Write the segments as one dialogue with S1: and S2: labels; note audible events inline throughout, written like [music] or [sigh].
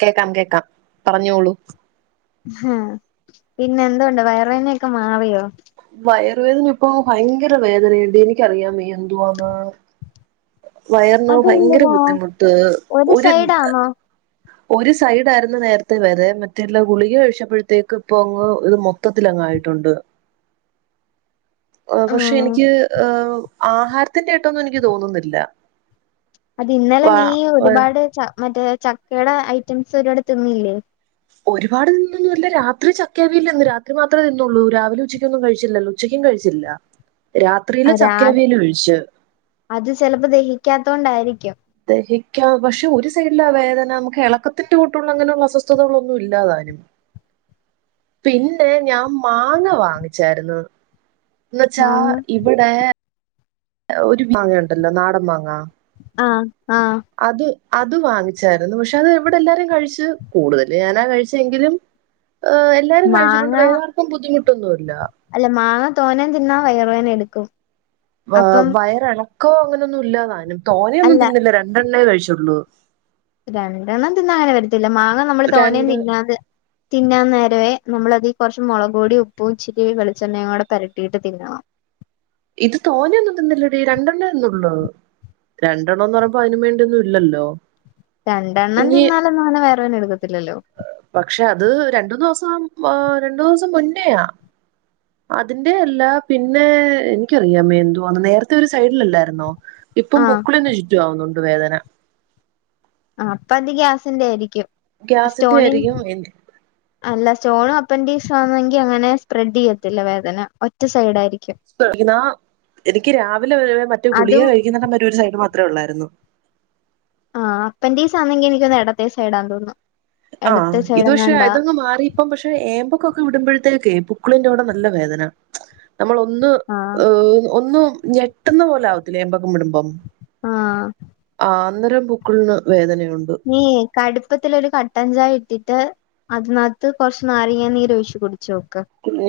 S1: കേക്കാം കേക്കാം പറഞ്ഞോളൂ
S2: ആഹ പിന്നെ എന്തുണ്ട് വയറുവേനൊക്കെ മാറിയോ
S1: വയറുവേദന പ്പൊ ഭയങ്കര വേദനയുണ്ട് എനിക്കറിയാവെയ എന്തുവാന്ന് വയർന്ന് ഭയങ്കര
S2: അതെന്തുവാ
S1: ബുദ്ധിമുട്ട് ഒരു ഗ് ഒരു സൈഡായിയിരുന്നു നേരത്തെ വരെ മറ്റേഎല്ലാ ഗുളിക കഴിച്ചപ്പോഴത്തേക്ക് ഇപ്പ അങ്ങ് ഇത് മൊത്തത്തിലങ് ആയിട്ടുണ്ട്
S2: [unintelligible]
S1: പക്ഷെ
S2: ഉം
S1: എനിക്ക് ഏ ആഹാരത്തിന്റെയ്ട്ടൊന്നും നിക്ക് തോന്നുന്നില്ല
S2: അത് ഇന്നലെ
S1: വാ
S2: നീ ഒരുപാട് ച മറ്റേ ചക്കയുടെ ഐറ്റംസ് ഒരുപട് തിന്നില്ലേ
S1: ഒരുപാട് തിന്നിട്ടൊന്നൂല്യ രാത്രി ചക്കവിയിൽ തിന്ന് രാത്രി മാത്രേ തിന്നുള്ളൂ രാവിലെമ് ഉച്ചയ്ക്കൊന്നും കഴിച്ചില്ലല്ലോ ഉച്ചക്ക് കഴിച്ചില്ല രാത്രിയില്
S2: അതാ
S1: ചക്കയവിയൽ കഴ്‌ച്ച്
S2: അത്കൊണ്ടായിരിക്കും
S1: സഹിക്കാം പക്ഷെ ഒരു സൈഡില ആ വേദന നമുക്ക് ഇളക്കത്തിന്റെ ബുദ്ധിമുട്ടുള്ള അങ്ങനെയുള്ള അസ്വസ്ഥതകള ഒന്നും ഇല്ലാതാനും
S2: [unintelligible]
S1: പിന്നെ ഞാൻ മാങ്ങ വാങ്ങിച്ചായിരുന്നു എന്ന വച്ചാ
S2: മാങ്ങ
S1: ഇവിടെ ഒരു മാങ്ങ ഉണ്ടല്ലോ നാടൻ മാങ്ങ
S2: ആഹ ആഹ
S1: അത് അത് വാങ്ങിച്ചായിരുന്നു പക്ഷെ അത് എവിടെ എല്ലാരും കഴിച്ചു കൂടുതല് ഞാനാ കഴിച്ചെങ്കിലും എല്ലാരും
S2: മാങ്ങ
S1: കിയിച്ചിട്ടുണ്ട് വേറെർക്കും ബുദ്ധിമുട്ടൊന്നുമില്ല
S2: അല്ല മാങ്ങ തോന്ന തിന്നാ വയറുവേനടുക്കും
S1: വയറിളക്കോ അങ്ങനെൊന്നും ഇല്ലാതാനും തോനെയൊന്നും
S2: അല്ല
S1: തിന്നില്ല രണ്ടെണ്ണ കഴിച്ചോള്ളൂ കഴിച്ചൊള്ളു
S2: രണ്ടെണ്ണം തിന്നാ ങ്ങനെ വരത്തില്ല അ നമ്മള് തോനയും
S1: രണ്ട്
S2: തിന്നാതെ തിന്നാൻ നേരവേനമ്മളതി കുറച്ച് മുളകുപ്പൊടി ഉപ്പും ഇച്ചിരി വെളിച്ചെണ്ണയും കൂടെ പെരട്ടിയിട്ട് തിന്നണം
S1: ഇത് തോനെയൊന്നും തിന്നില്ലടി രണ്ടണ്ണെ ലെ ഒള്ളു രണ്ടെണ്ണൊന്ന് പറയുമ്പോ അതിനും വേണ്ടിയൊന്നും ഇല്ലല്ലോ
S2: രണ്ടെണ്ണം
S1: ഇനി
S2: തിന്നാലന്നും അങ്ങനെ വയറുവേദന എടുക്കത്തില്ലല്ലോ
S1: പക്ഷെ അത് രണ്ടു ന്ന്ദിവസം രണ്ടു ന്ന് ദിവസം മുന്നയാ അതിന്റെ അല്ല പിന്നെ എനിക്കറിയാമേല എന്തുവാ നേരത്തെ ഒരു സൈഡിലല്ലായിരുന്നോ ഇപ്പം
S2: ആഹ്
S1: പൊക്കളിന്ന് ചുറ്റും ആവുന്നുണ്ട് വേദന
S2: ആ അപ്പൊ അത് ഗ്യാസിന്റെ ആയിരിക്കും
S1: ഗ്യാസിന്റെ
S2: സ്റ്റോണിഅല്ല
S1: ആയിരിക്കും
S2: സ്റ്റോണ് അപ്പൻ്റീസ് ആണെങ്കിൽ അങ്ങനെ സ്പ്രെഡ് ചെയ്യത്തില്ല വേദന ഒറ്റ സൈഡ് ആയിരിക്കും
S1: എനിക്ക് രാവിലെ മറ്റു ഗുളിക
S2: അതും
S1: കഴിക്കുന്നടം വരെ ഒരു സൈഡ് അത്ര ഉള്ളായിരുന്നു
S2: അപ്പൻ്റീസ് ആണെങ്കിൽ എനിക്ക് തോന്നുന്നു ഇടത്തെ സൈഡാണെന്ന് തോന്നുന്നു
S1: ആ
S2: എടത്തെ
S1: ഇത് പക്ഷെ
S2: സൈഡെങ്ങാണ്ടാ
S1: ഇതൊന്ന് മാറിയപ്പം പക്ഷെ ഏമ്പൊക്കം വിടുമ്പോഴത്തേക്കേ പുക്കിളിന്റെ അവിടെ നല്ല വേദന നമ്മളൊന്ന്
S2: ആഹ്
S1: ഒന്ന് ഞെട്ടുന്ന പോലാ ആവത്തില്ലേ ഏമ്പൊക്കം വിടുമ്പം
S2: ആ
S1: ആഹ് അന്നേരം പുക്കിളിന് വേദനയുണ്ട്.
S2: നീയെ കടുപ്പത്തിലൊരു കട്ടഞ്ചായ ഇട്ടി ട്ട് അതിനകത്ത് കുറച്ച് നാരങ്ങ നീര് ഒഴിച്ച് കുടിച്ചോ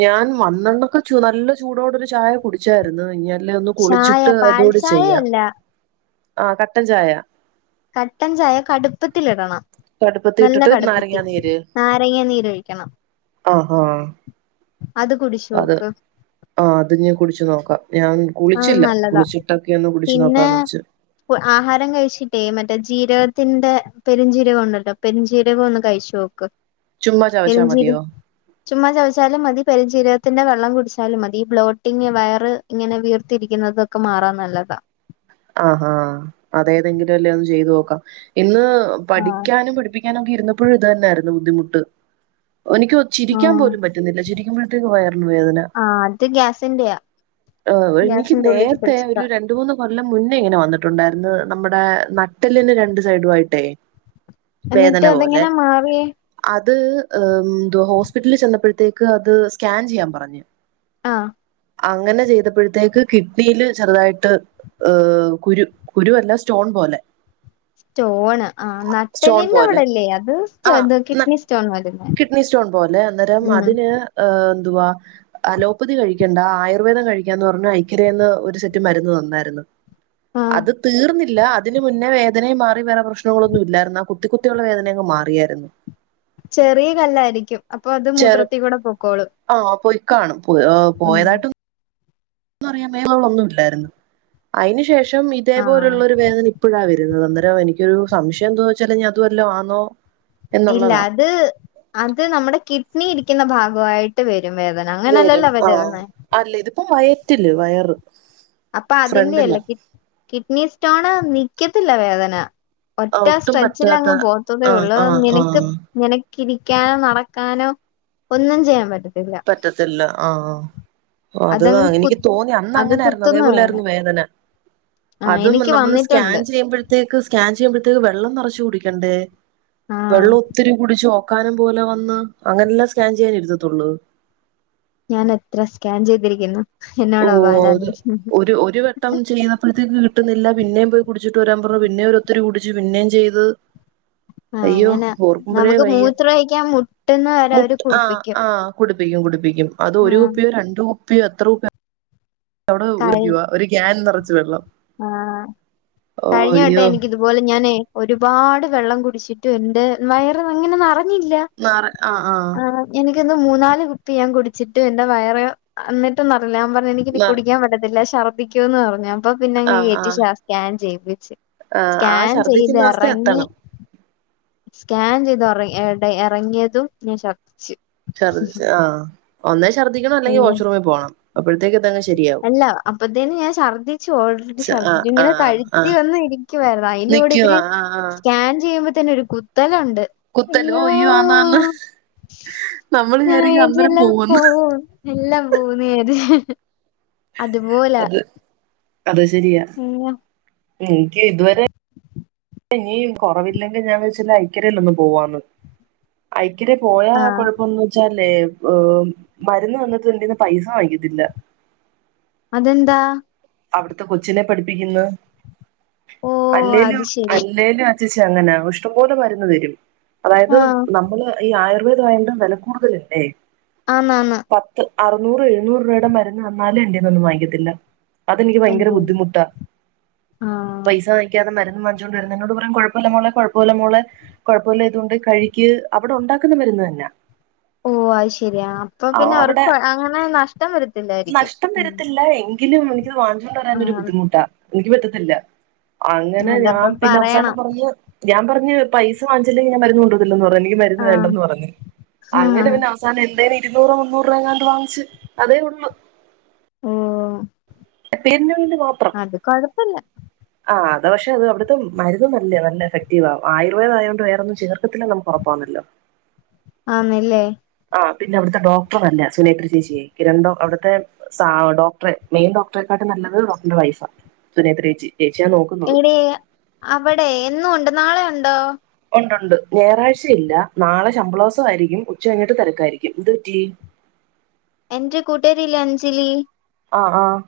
S1: ഞാൻ വന്നന്നൊക്കെക്കെ ചു നല്ല ചൂടോടൊരു ചായ കുടിച്ചാരുന്നു ഞാൻ അല്ലാ ഒന്ന്
S2: ചായ
S1: കുളിച്ചിട്ട്
S2: പാൽ
S1: അതൂടെ ചെയ്യാം
S2: ചായയല്ല
S1: ആ കട്ടൻ ചായ
S2: കട്ടൻ ചായ കടുപ്പത്തിലിടണം
S1: കടുപ്പത്തി
S2: നല്ല
S1: ഇട്ടിട്ട്
S2: കടപ്പത്തി
S1: നാരങ്ങാ
S2: നാരങ്ങ നീരൊഴിക്കണം
S1: ആഹാ
S2: അത് കുടിച്ച്
S1: അത്
S2: നോക്ക്
S1: ആ അത് ഞാൻ കുടിച്ചു നോക്കാം ഞാൻ
S2: ആ
S1: കുളിച്ചില്ല
S2: നല്ലതാ
S1: കുളിച്ചിട്ടൊക്കെ ഒന്ന് കുടിച്ചു
S2: പിന്നേ
S1: നോക്കാന്ന് വെച്ച്
S2: ആഹാരം കഴിച്ചിട്ടേ മ മ ജീരകത്തിന്റെ പെരിഞ്ചീരകം ഒണ്ടല്ലോ പെരിഞ്ചീരകം ഒന്ന് കഴിച്ചോക്ക്
S1: ചുമ്മാ ചവച്ചാ
S2: പെരിഞ്ചിരം
S1: മതിയോ
S2: ചുമ്മാ ചവച്ചാലും മതി പെരിഞ്ചീരക ത്തിന്റെ വെള്ളം കുടിച്ചാലും മതി ബ്ലോട്ടിംഗ് വയറ് ഇങ്ങനെ വീർത്തി രിക്കുന്നതൊക്കെ മാറാൻ നല്ലതാ
S1: ആഹാ അതേതെങ്കിലും എല്ലേ ഒന്ന് ചെയ്തു നോക്കാം ഇന്ന്
S2: ആഹ്
S1: പഠിക്കാനും പഠിപ്പിക്കാനും ഒക്കെ ഇരുന്നപ്പോഴും ഇത് തന്നെയായിരുന്നു ബുദ്ധിമുട്ട് എനിക്ക് ചിരിക്കാൻ
S2: ആഹ്
S1: പോലും പറ്റുന്നില്ല ചിരിക്കുമ്പോഴത്തേക്ക് വയറിന് വേദന
S2: ആഹ് അത് ഗ്യാസിന്റെയാ
S1: ആ എനിക്ക്
S2: ഗ്യാസിന്റെ ഉള്ളിക്ക്
S1: നേരത്തെ ഒരു
S2: പിടിച്ചിട്ടാ
S1: രണ്ടുമൂന്ന് കൊ മുന്നേ ഇങ്ങനെ വന്നിട്ടുണ്ടായിരുന്ന് നമ്മുടെ നട്ടലിന് രണ്ടു സൈഡു ആയിട്ടേ
S2: എന്നിട്ട്
S1: വേദന പോലെ
S2: അതെങ്ങനെ മാറിയേ
S1: അ അത് ഹോസ്പിറ്റലിൽ ചെന്നപ്പോഴത്തേക്ക് അത് സ്കാൻ ചെയ്യാൻ പറഞ്ഞു
S2: ആ
S1: അങ്ങനെ ചെയ്തപ്പോഴത്തേക്ക് കിഡ്നിയില് ചെറുതായിട്ട് ഏഹ് കുരു കുരുവല്ല സ്റ്റോൺ പോലെ
S2: സ്റ്റോണ് ആ
S1: സ്റ്റോൺ
S2: നട്ടലിന്റെ
S1: പോലെ
S2: അവിടല്ലേ അത്
S1: ആഹ്
S2: ഇത്
S1: ന
S2: കിഡ്നി സ്റ്റോണ്
S1: കിഡ്നി സ്റ്റോൺ പോലെ അന്നേരം അതിന് എന്തുവാ അലോപ്പതി കഴിക്കണ്ട ആയുർവേദം കഴിക്കാന്ന് പറഞ്ഞു ഐക്കരേന്ന് ഒരു സെറ്റ് മരുന്ന് തന്നായിരുന്ന്
S2: ആഹ്
S1: അത് തീർന്നില്ല അതിന് മുന്നേ വേ വേദനയും മാറി വേറെ പ്രശ്നങ്ങളൊന്നും ഇല്ലായിരുന്ന് ആ കുത്തി കുത്തികുത്തിയുള്ള വേദനയങ്ങ് മാറിയാരുന്ന്
S2: ചെറിയ കല്ലാരിക്കും അപ്പൊ അത്
S1: ചെറു
S2: മൂത്രത്തി കൂടെ പൊക്കോളും
S1: ആ പോയി കാണും
S2: ഉം
S1: പോയോപോയതായിട്ടും പറയാമേലകളൊന്നുമില്ലായിരുന്നു അയിനു ശേഷം -
S2: ആഹ്
S1: ഇതേപോലൊള്ളൊരു വേദന ഇപ്പോഴാ വരുന്നത് എ എനിക്കൊരു സംശയം എന്തോന്നച്ചാല് ഇനി അതുവല്ലോ ആന്നോ
S2: ഇല്ല
S1: എന്നുള്ളതാ
S2: അത് അത് നമ്മടെ കിഡ്നി ഇരിക്കുന്ന ഭാഗവായിട്ട് വരും റ്റും വേദന അങ്ങനെയല്ലല്ലോ [unintelligible]
S1: അപ്പം വയറ്റില് വയറ്
S2: അപ്പൊ
S1: ഫ്രണ്ടില്ല
S2: അതിന്റെയല്ല കിഡ്നി സ്റ്റോണ് നിക്കത്തില്ല വേദന
S1: ആ
S2: ഒറ്റ
S1: ഒട്ടും
S2: സ്ട്രെച്ചിൽ
S1: പറ്റാത്ത
S2: അങ്ങ് പോത്തതേ
S1: ആ
S2: ഉള്ളൂ
S1: ആ ആ
S2: നിനക്ക് നിനക്ക് ഇരിക്കാനോ നടക്കാനോ ഒന്നും ചെയ്യാൻ പറ്റ
S1: പറ്റത്തില്ല ആ അത്
S2: അതങ്ങ് കു
S1: എനിക്ക് തോന്നി അന്ന്
S2: അത്
S1: അങ്ങനായിരുന്നു
S2: കുത്തുന്ന
S1: അതേപോലൊയിരുന്നു വേദന
S2: ആഹ്
S1: അതും
S2: എനിക്ക്
S1: നമ്മള് സ്കാൻ
S2: വന്നിട്ടുണ്ട്
S1: ചെയ്യുമ്പഴത്തേക്ക് സ്കാൻ ചെയ്യുമ്പഴ വെള്ളം നിറച്ച് കുടിക്കണ്ടേ
S2: ആഹ്
S1: വെള്ളം ഒത്തിരി കുടിച്ച് ഒക്കാനും പോലെ വന്ന് അങ്ങനെല്ലാം സ്കാൻ ചെയ്യാൻ ഇരുത്തതൊള്ളൂ
S2: ഞാൻ എത്ര സ്കാൻ ചെയ്തിരിക്കുന്നു
S1: ഓ
S2: എന്നോടാ ബാല
S1: അത്
S2: നീ
S1: ഒരു ഒരു വട്ടം ചെയ്തപ്പോഴത്തേക്ക് കിട്ടുന്നില്ല പിന്നെയും പോയി കുടിച്ചിട്ട് വരാൻ പറഞ്ഞു പിന്നെഒരൊത്തിരി കുടിച്ചു പിന്നെയും ചെയ്ത്
S2: ആഹ്
S1: അയ്യോ
S2: അങ്ങനെ
S1: ഓർക്കുമ്പോഴേ
S2: നമുക്ക്
S1: വയ്യ
S2: മൂത്രൊഴിക്കാൻ മുട്ടുന്ന വരെ അവര്
S1: ആ
S2: കുടിപ്പിക്കും
S1: ആ കുട കുടിപ്പിക്കും കുടുപ്പിക്കും അത് ഒരു
S2: ആഹ്
S1: കുപ്പിയോ രണ്ട് കുപ്പിയോ എത്ര അവിടെ ഒരു രൂപ ഒരു ക്യാൻ നിറച്ച് വെള്ളം
S2: ആ
S1: ഓ
S2: കഴിഞ്ഞ വട്ടം
S1: അയ്യോ
S2: എനിക്കിതുപോലെ ഞാനേ ഒരുപാട് വെള്ളം ടിച്ചിട്ടണ്ട് വയറ് ഇങ്ങനെ
S1: നറ ആ ആ
S2: എന്ന് മൂന്നാല് കുപ്പി ഞാൻ കുടിച്ചിട്ട് എന്റെറെ വയറ് എന്നിട്ടും നിറഞ്ഞില്ല ഞാൻ പറഞ്ഞ എനിക്കിനി കുടിക്കാൻ പറ്റത്തില്ല ഛർദ്ദിക്കോന്ന് പറഞ്ഞു അപ്പൊ
S1: ആ
S2: പിന്നെങ്ങ്
S1: ആ
S2: കേറ്റി സ്കാൻ ചെയ്യിപ്പിച്ച്
S1: ആ ആ
S2: സ്കാൻ ചെയ്ത്
S1: ഛർദിക്കുന്ന അവസ്ഥ
S2: ഇറങ്ങി
S1: എത്തണം
S2: സ്കാൻ ചെയ്ത് ഇറങ്ങിയതും ഞാൻ ഛർദ്ദിച്ചു
S1: ഛർദ്ദിച്ചു ആ ഒന്നേ ഛർദ്ദിക്കണം അല്ലെങ്കിൽ
S2: അയ്യോ
S1: വാഷ്റൂമിൽ പോകണം അതങ്ങ് ശരിയാവും
S2: അല്ല അപ്പത്തേന് ഞാൻ ഛർദ്ദിച്ചു ഓൾറെഡി
S1: ആഹ്
S2: ഛർദ്ദിച്ചു ഇങ്ങനെ കഴുത്തി വന്ന ഇരിക്കുവായിരുന്നു അതിൻന്റെ കൂടെ ഇവര്
S1: ആ
S2: സ്കാൻ ചെയ്യുമ്പോ തന്നെ ഒരു കുത്തല ഉണ്ട്
S1: കുത്തലോ
S2: അയ്യോ
S1: ആന്നാന്ന് നമ്മള്
S2: ആ
S1: വിചാരിക്കും അന്നേരം
S2: ഇതെല്ലാം
S1: പോവൂന്ന്
S2: പോകും എല്ലാം പോം നേര് അതുപോലാ
S1: അത ശരിയാ എനിക്ക് ഇതുവരെ ഇനിയും കുറവില്ലെങ്കിൽ ഞാൻ വെച്ചില്ല ഐക്കരൽ ഒന്ന് പോവാന്ന് ഐക്കരെ പോയാ
S2: ആഹ്
S1: കൊഴപ്പംന്ന് വെച്ചാലേ ഏ മരുന്ന് തന്നിട്ടും ൻ്റന്ന് പൈസ വാങ്ങിക്കത്തില്ല
S2: അതെന്താ
S1: അവിടുത്തെ കൊച്ചിനെ പഠിപ്പിക്കുന്നു
S2: ഓ
S1: അല്ലേലും
S2: അത് ശരി
S1: അല്ലേലും ചേച്ചി അങ്ങനാ ഇഷ്ടം പോലെ മരുന്ന് തരും അതായത്
S2: ആഹ്
S1: നമ്മള് ഈ ആയുർവേദം ആയൊണ്ട് വില കൂടുതലല്ലേ
S2: ആന്ന് ആന്ന്
S1: പത്ത് അറുന്നൂറ് എഴുുന്നൂറ് രൂപയുടെ മരുന്ന് വന്നാലും എന്ററെന്നൊന്നും വാങ്ങിയത്തില്ല അതെനിക്ക് ഭയങ്കര
S2: അയ്യോ
S1: ബുദ്ധിമുട്ടാ
S2: ആഹ്
S1: പൈസ വാങ്ങിക്കാതെ മരു വാങ്ങിഞ്ചോണ്ട് വരുന്നു എന്നോട് പറയാ കുഴപ്പമില്ല മോള കുഴപ്പമില്ല മോളെ കുഴപ്പമില്ല ഇതുകൊണ്ട് കഴിക്ക് അവിടെ ഉണ്ടാക്കുന്ന മരുന്നാ അതന്നെ
S2: ഓ അത് ശരിയാ അപ്പൊ പിന്നെ
S1: അവിടെ
S2: അവർക്ക് അങ്ങനെ നഷ്ടം വരത്തില്ലായിരിക്കും
S1: നഷ്ടം വരത്തില്ല എങ്കിലും എനിക്കത് വാങ്ങിച്ചൊണ്ട് വരാൻൊരു
S2: ആഹ്
S1: ബുദ്ധിമുട്ടാ എനിക്ക് പറ്റത്തില്ല അങ്ങനെ ഞാൻ
S2: അതപ്പൊ
S1: പിന്നെ അവസാനം
S2: പറയണം
S1: പറഞ്ഞ് ഞാൻ പറഞ്ഞ് പൈസ വാങ്ങിച്ചില്ലെങ്കിൽ ഞാൻ മരുന്നുകൊണ്ടു പോകത്തില്ല വേണ്ടന്ന് പറഞ്ഞ് എനിക്ക് മരുന്ന്
S2: ആഹ്
S1: വേണ്ടന്ന് പറഞ്ഞ് അങ്ങനെ
S2: ആഹ്
S1: പിന്നെ അവസാനം എ ഇരുന്നൂറോ മുന്നൂറ് രൂപങ്ങാണ്ട് വാങ്ങിച്ചു അതേ ഉള്ളു
S2: ഓ
S1: പിന്നെ
S2: അത് കൊഴപ്പല്ല.
S1: അത പക്ഷെ അത് അവിടുത്തെ മരുന്ന് നല്ലയാ നല്ല എഫക്റ്റീവാ ആയുർവേദായത്കൊണ്ട് വേറൊന്നും ചേർക്കത്തിലാന്ന് നമുക്കൊറപ്പാന്നല്ലോ.
S2: ആന്നലെ.
S1: പിന്നെ അവിടുത്തെ ഡോക്ടർനലയ സുനേത്രിചേച്ചിയേ കിരൺടൊ അവിടുത്തെ സാ ഡോക്ടറെ മെയിൻ ഡോക്ടറെക്കാ ലും നല്ലത് ഡോക്ടറന്റെ വൈഫ സുനേത്രേചി.
S2: എവിടെ അവിടെ എന്നും ഉണ്ട് നാളെ ഉണ്ടോ.
S1: ണ്ടുണ്ട് ഞായാഴ്ച ഇല്ല നാളെ ശമ്പള്ളോസം ആയിരിക്കും ഉച്ച കഴിഞ്ഞിട്ട് തിരക്കായിരിക്കും എന്ത് പറ്റി.
S2: എന്റെ കുട്ടാരില്യേ അഞ്ജലി.
S1: ആഹ ആഹ.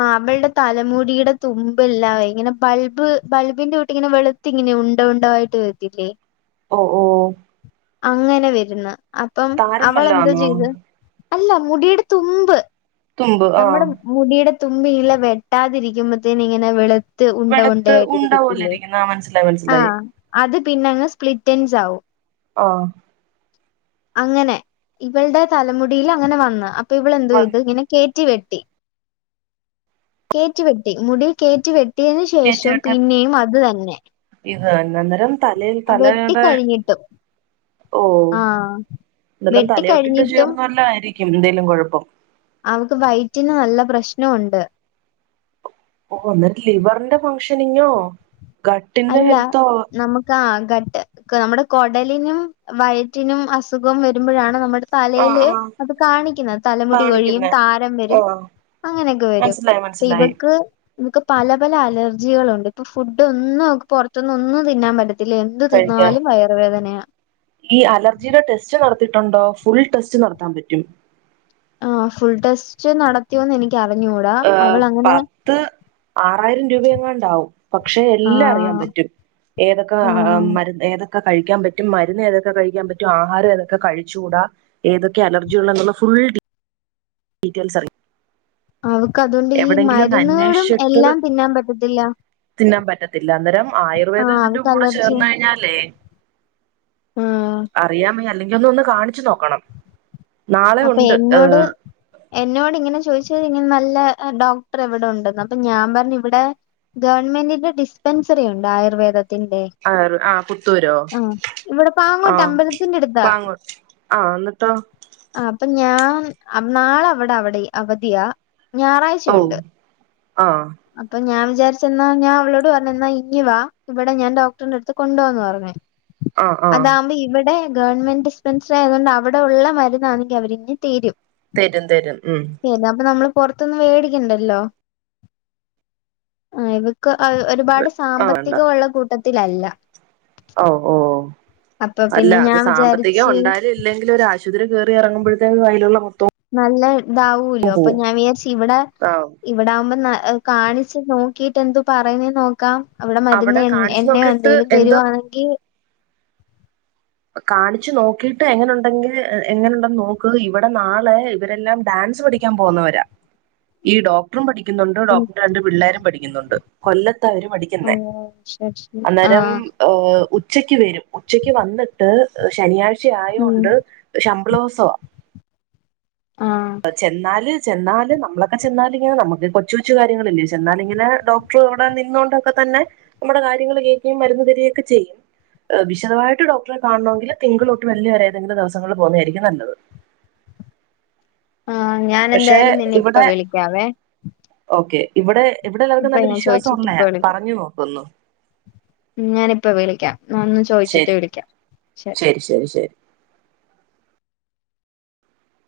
S2: ആഹ. അവളുടെ തലമുടിയുടെ തുമ്പലാവേ ഇങ്ങനെ ബൾബ് ബൾബിന്റോട്ടെ ഇങ്ങനെ വെളുത്തി ഇങ്ങനെ ഉണ്ട. ണ്ടായിട്ട് വരത്തില്ലേ.
S1: ഓ ഓ.
S2: അങ്ങനെ വരുന്ന അപ്പം
S1: താരൻ
S2: അവളെന്തോ
S1: വല്ലതാന്നോ
S2: ചെയ്ത് അല്ല മുടിയുടെ തുമ്പ്
S1: തുമ്പ് ആഹ്
S2: നമ്മുടെ മുടിയുട. തുമ്പില്ല വെട്ടാതിരിക്കുമ്പത്തേന ഇങ്ങനെവെളു ത്ത് ഉണ്ടൊണ്ട
S1: വെളുത്ത് ഉണ്ട പോലെ
S2: ആയിട്ടരിക്കത്തില്ലേ
S1: ഇരിക്കുന്ന ആഹ് മനസ്സിലായി
S2: ആ
S1: മനസ്സിലായി
S2: അത്. പിന്നെ അങ് സ്പ്ലിറ്റൻസ് ആകും.
S1: [unintelligible]
S2: അങ്ങനെ ഇവളുടെ തലമുടിയിൽ അങ്ങനെ വന്ന് അപ്പൊ ഇവൾ
S1: വന്ന്
S2: എന്തോയ്ത് ഇങ്ങനെ കെ റ്റി വെട്ടി കേറ്റി വെട്ടി മുടി കേറ്റി വെട്ട്ടി ട്ടിയന് ശേഷം പിന്നെയും അതു തന്നെ.
S1: ആ അന്നന്നരം തലയിൽ
S2: വെട്ടി
S1: തലയൊടെ
S2: കഴിഞ്ഞിട്ടും
S1: ഓ
S2: ആ
S1: ഇതെല്ലാം തലയൊട്ടിട്ട
S2: വെട്ടിക്കഴിഞ്ഞിട്ടും
S1: ചേർന്നവലോം ആയിരിക്കും എന്തേലും കൊഴപ്പം.
S2: അവക്ക് വയറ്റിന് നല്ല പ്രശ്നൊണ്ട്
S1: ഓ എന്നിട്ട് ലിവറിന്റെ ഫംഗ്ഷനിങ്ങോ ഗട്ടിന്റെ ഹെൽത്തോ
S2: ഘട്ട് നമ്മുടെ കൊടലിനും വയറ്റിനും അസുഖം വരുമ്പോഴാണ് നമ്മുടെ
S1: ആ
S2: തലയില്
S1: ആ
S2: അത് കാണിക്കുന്ന തലമുടി കൊഴിയും
S1: കാണിക്കുന്നെ
S2: താരൻ
S1: ആ
S2: വരും. അങ്ങനെയൊക്കെ വരും
S1: മനസ്സിലായി
S2: അപ്പൊ
S1: മനസ്സിലായി
S2: ഇവക്ക് വക്ക് പല പല അലർജികളുണ്ട് ഇപ്പൊ ഫുഡ് ഒന്നും അവക്ക് പൊറത്തിന്നൊന്നും തിന്നാൻ പറ്റത്തില.
S1: കഴിക്ക ഈ അലർജിയുടെ ടെസ്റ്റ് നടത്തിയിട്ടുണ്ടോ ഫുൾ ടെസ്റ്റ് നടത്താൻ പറ്റും.
S2: ആ ഫുൾ ടെസ്റ്റ് നടത്തിയോന്ന് എനിക്ക് അറിഞ്ഞൂടാ
S1: ആ
S2: അവളങ്ങനെ
S1: പത്ത് ആറായിരം രൂപ എങ്ങാണ്ടാവും പക്ഷെ
S2: ആ
S1: എല്ലാം അറിയാൻ പറ്റും. ഏതൊക്കെ
S2: ആ
S1: മരുന്ന് ഏതൊ ക്കെ കഴിക്കാൻ പറ്റും മരുന്ന് ഏതൊക്കെ കഴിക്കാൻ പറ്റും ആഹാരം തൊക്കെ കഴിചൂട ഏതൊക്കെ അലർജിയുള ഫുൾ ഡീ ഡീറ്റെയിൽസ് അറിയാ.
S2: അവക്ക് അതുകൊണ്ട് ഈ മരുന്നുകളും
S1: അന്വേഷിച്ചിട്ട്
S2: എല്ലാം തിന്നാൻ പറ്റത്തില്ല
S1: ഇല്ലന്നെരം
S2: ആ
S1: ആയുർവേദം ഇതിന്റെ
S2: അവക്ക്
S1: കൂടെ
S2: അലർജിയാ
S1: ചേർന്ന് കഴിഞ്ഞാലേ അറിയാമ അല്ലെകിലൊഒന്ന് കാണിച്ചു നോക്കണം. നാളെ
S2: അപ്പൊ
S1: ഉണ്ട്
S2: എന്നോട് എന്നോട് ഇങ്ങനെ ചോദിച്ച നല്ല ഡോക്ടർ എവിടെ ഉണ്ടന്ന് അപ്പൊ ഞാൻ പറഞ്ഞു ഇവിടെ ഗവൺമെന്റിന്റെ ഡിസ്പെൻസറി ഉണ്ട് ആയുർവേദത്തിന്റെ
S1: ആ പുത്തൂരോ
S2: ആഹ ഇവിടെ പാങ്ങോട്ട്
S1: ആഹ്
S2: അമ്പലത്തിന്റെടുത്താ.
S1: വാ അങ്ങോട്ട് ആഹ് എന്നിട്ടോ
S2: ആ അപ്പൊ ഞാൻ നാളെ അവിടെ അവിടെ അവധിയാ.
S1: ഓ
S2: ഞായറാഴ്ചയുണ്ട്
S1: ആഹ്
S2: അപ്പൊ ഞാൻ. വിചാരിച്ച എന്നാ ഞാൻ അവളോട് പറഞ്ഞാ ഇങ്ങി വാ ഇവിടെ ഞാൻ ഡോക്ടറിന്റെടുത്ത് കൊണ്ടോവാന്ന് പറഞ്.
S1: ആഹ് ആഹ്
S2: അതാകുമ്പോ ഇവിടെ ഗവൺമെന്റ് ഡിസ്പെൻസറി ആയതൊണ്ട് അവിടെ ഉള്ളവര് ഇതാണെകിൽ അവരിന്ന് തീരും.
S1: തരും തരും ഉം
S2: പുറത്തന്ന് വേടിക്കണ്ടല്ലോ ആ ഇ [unintelligible] ഒരുപാട്
S1: ആഹ് വേണ്ട
S2: സാമ്പത്തികഉള്ള കുട്ടത്തിലല്ലാ
S1: ഓ ഓ അല്ല
S2: പിന്നെ
S1: അത്
S2: ഞാൻ
S1: സാമ്പത്തികം
S2: വിചാരിച്ച്
S1: ഉണ്ടായാലും ഇല്ലെങ്കിലും ഒരു ആശുപത്രി കയറി ഇറങ്ങുബോയത്തേക്കും കയ്യിലുള്ള മൊത്തം.
S2: നല്ല ഇതാവല്ലോ, അപ്പൊ ഞാൻ വിചാരിച്ച് ഇവിടെ
S1: ആഹ്
S2: ഇവിടെ ആവുമ്പോ [unintelligible] കാണിച്ച് നോക്കിട്ട് എന്തു പറയുന്നേ നോക്കാം. അവിടെ മരുന്ന് എ
S1: കാണിച്ചു
S2: എണ്ണയോ
S1: നോക്കിട്ട്
S2: എന്തെലും
S1: എന്തോ
S2: തരുവാണെങ്കിൽ.
S1: കാണിച്ചു നോക്കിട്ട് എങ്ങനെുണ്ടെങ്കിൽ എങ്ങനുണ്ടന്ന് നോക്ക് ഇവിടെ നാളെ ഇവരെല്ലാം ഡാൻ ഡാൻസ് പഠിക്കാൻ പോകുന്നവരാ ഈ ഡോക്ടറും പഠി പഠിക്കുന്നുണ്ട്. ഡോക്ടർ ആയിട്ട് രണ്ട് പിള്ളേരും പഠിക്കുന്നുണ്ട്. കൊല്ല പഠിക്കുന്ന അന്നേരം
S2: ആഹ്
S1: ഉച്ചക്ക് വരും ഉച്ചക്ക് വന്ന് ശനിയാഴ്ച
S2: ഉം
S1: ആയൊണ്ട് ശമ്പളോത്സവം
S2: ആഹ്
S1: അ ചെന്നാല് ചെന്നൽ, നമ്മളക്കെ ചെന്നാൽ നമ്മുക്കൊക്കെ കൊച്ചുവച്ച് കാര്യങ്ങളിൽ ചെന്നാൽ ഇങ്ങനെ ഡോക്ടർ അവിടെ നിന്നൊണ്ടൊക്കെ [unintelligible] നമ്മുടെ കാര്യങ്ങൾ കേൾക്കുകയും മരുന്ന് തരുക്കെ ചെയ്യും. വിശദമായിട്ട് ഡോക്ടറെ കാണമെങ്കിൽ തിങ്കൾ തൊട്ട് വെള്ളി വരെ ഏതെങ്കിലും ദിവസങ്ങൾ പോകുന്നതായിരിക്കും നല്ലത്.
S2: [inaudible] ഞാൻ
S1: പക്ഷെ
S2: എന്തായാലും നിന്നെ ഇപ്പ
S1: ഇവിടെ
S2: വിളിക്കാവേ
S1: ഓക്കേ. ഇവിടെ ഇവിടെ എല്ലാവർക്കും
S2: ഇപ്പൊ
S1: നല്ല
S2: ഞാൻ
S1: വിശ്വാസം
S2: ചോദിച്ചിട്ട്
S1: ഉള്ള പറഞ്ഞു നോക്ക് ഒന്ന്.
S2: ഞാനിപ്പം വിളിക്കാം ഒന്ന് ചോയിച്ചിട്ട്
S1: ശരി
S2: വിളിക്കാം.
S1: ശരി ശരി ശരി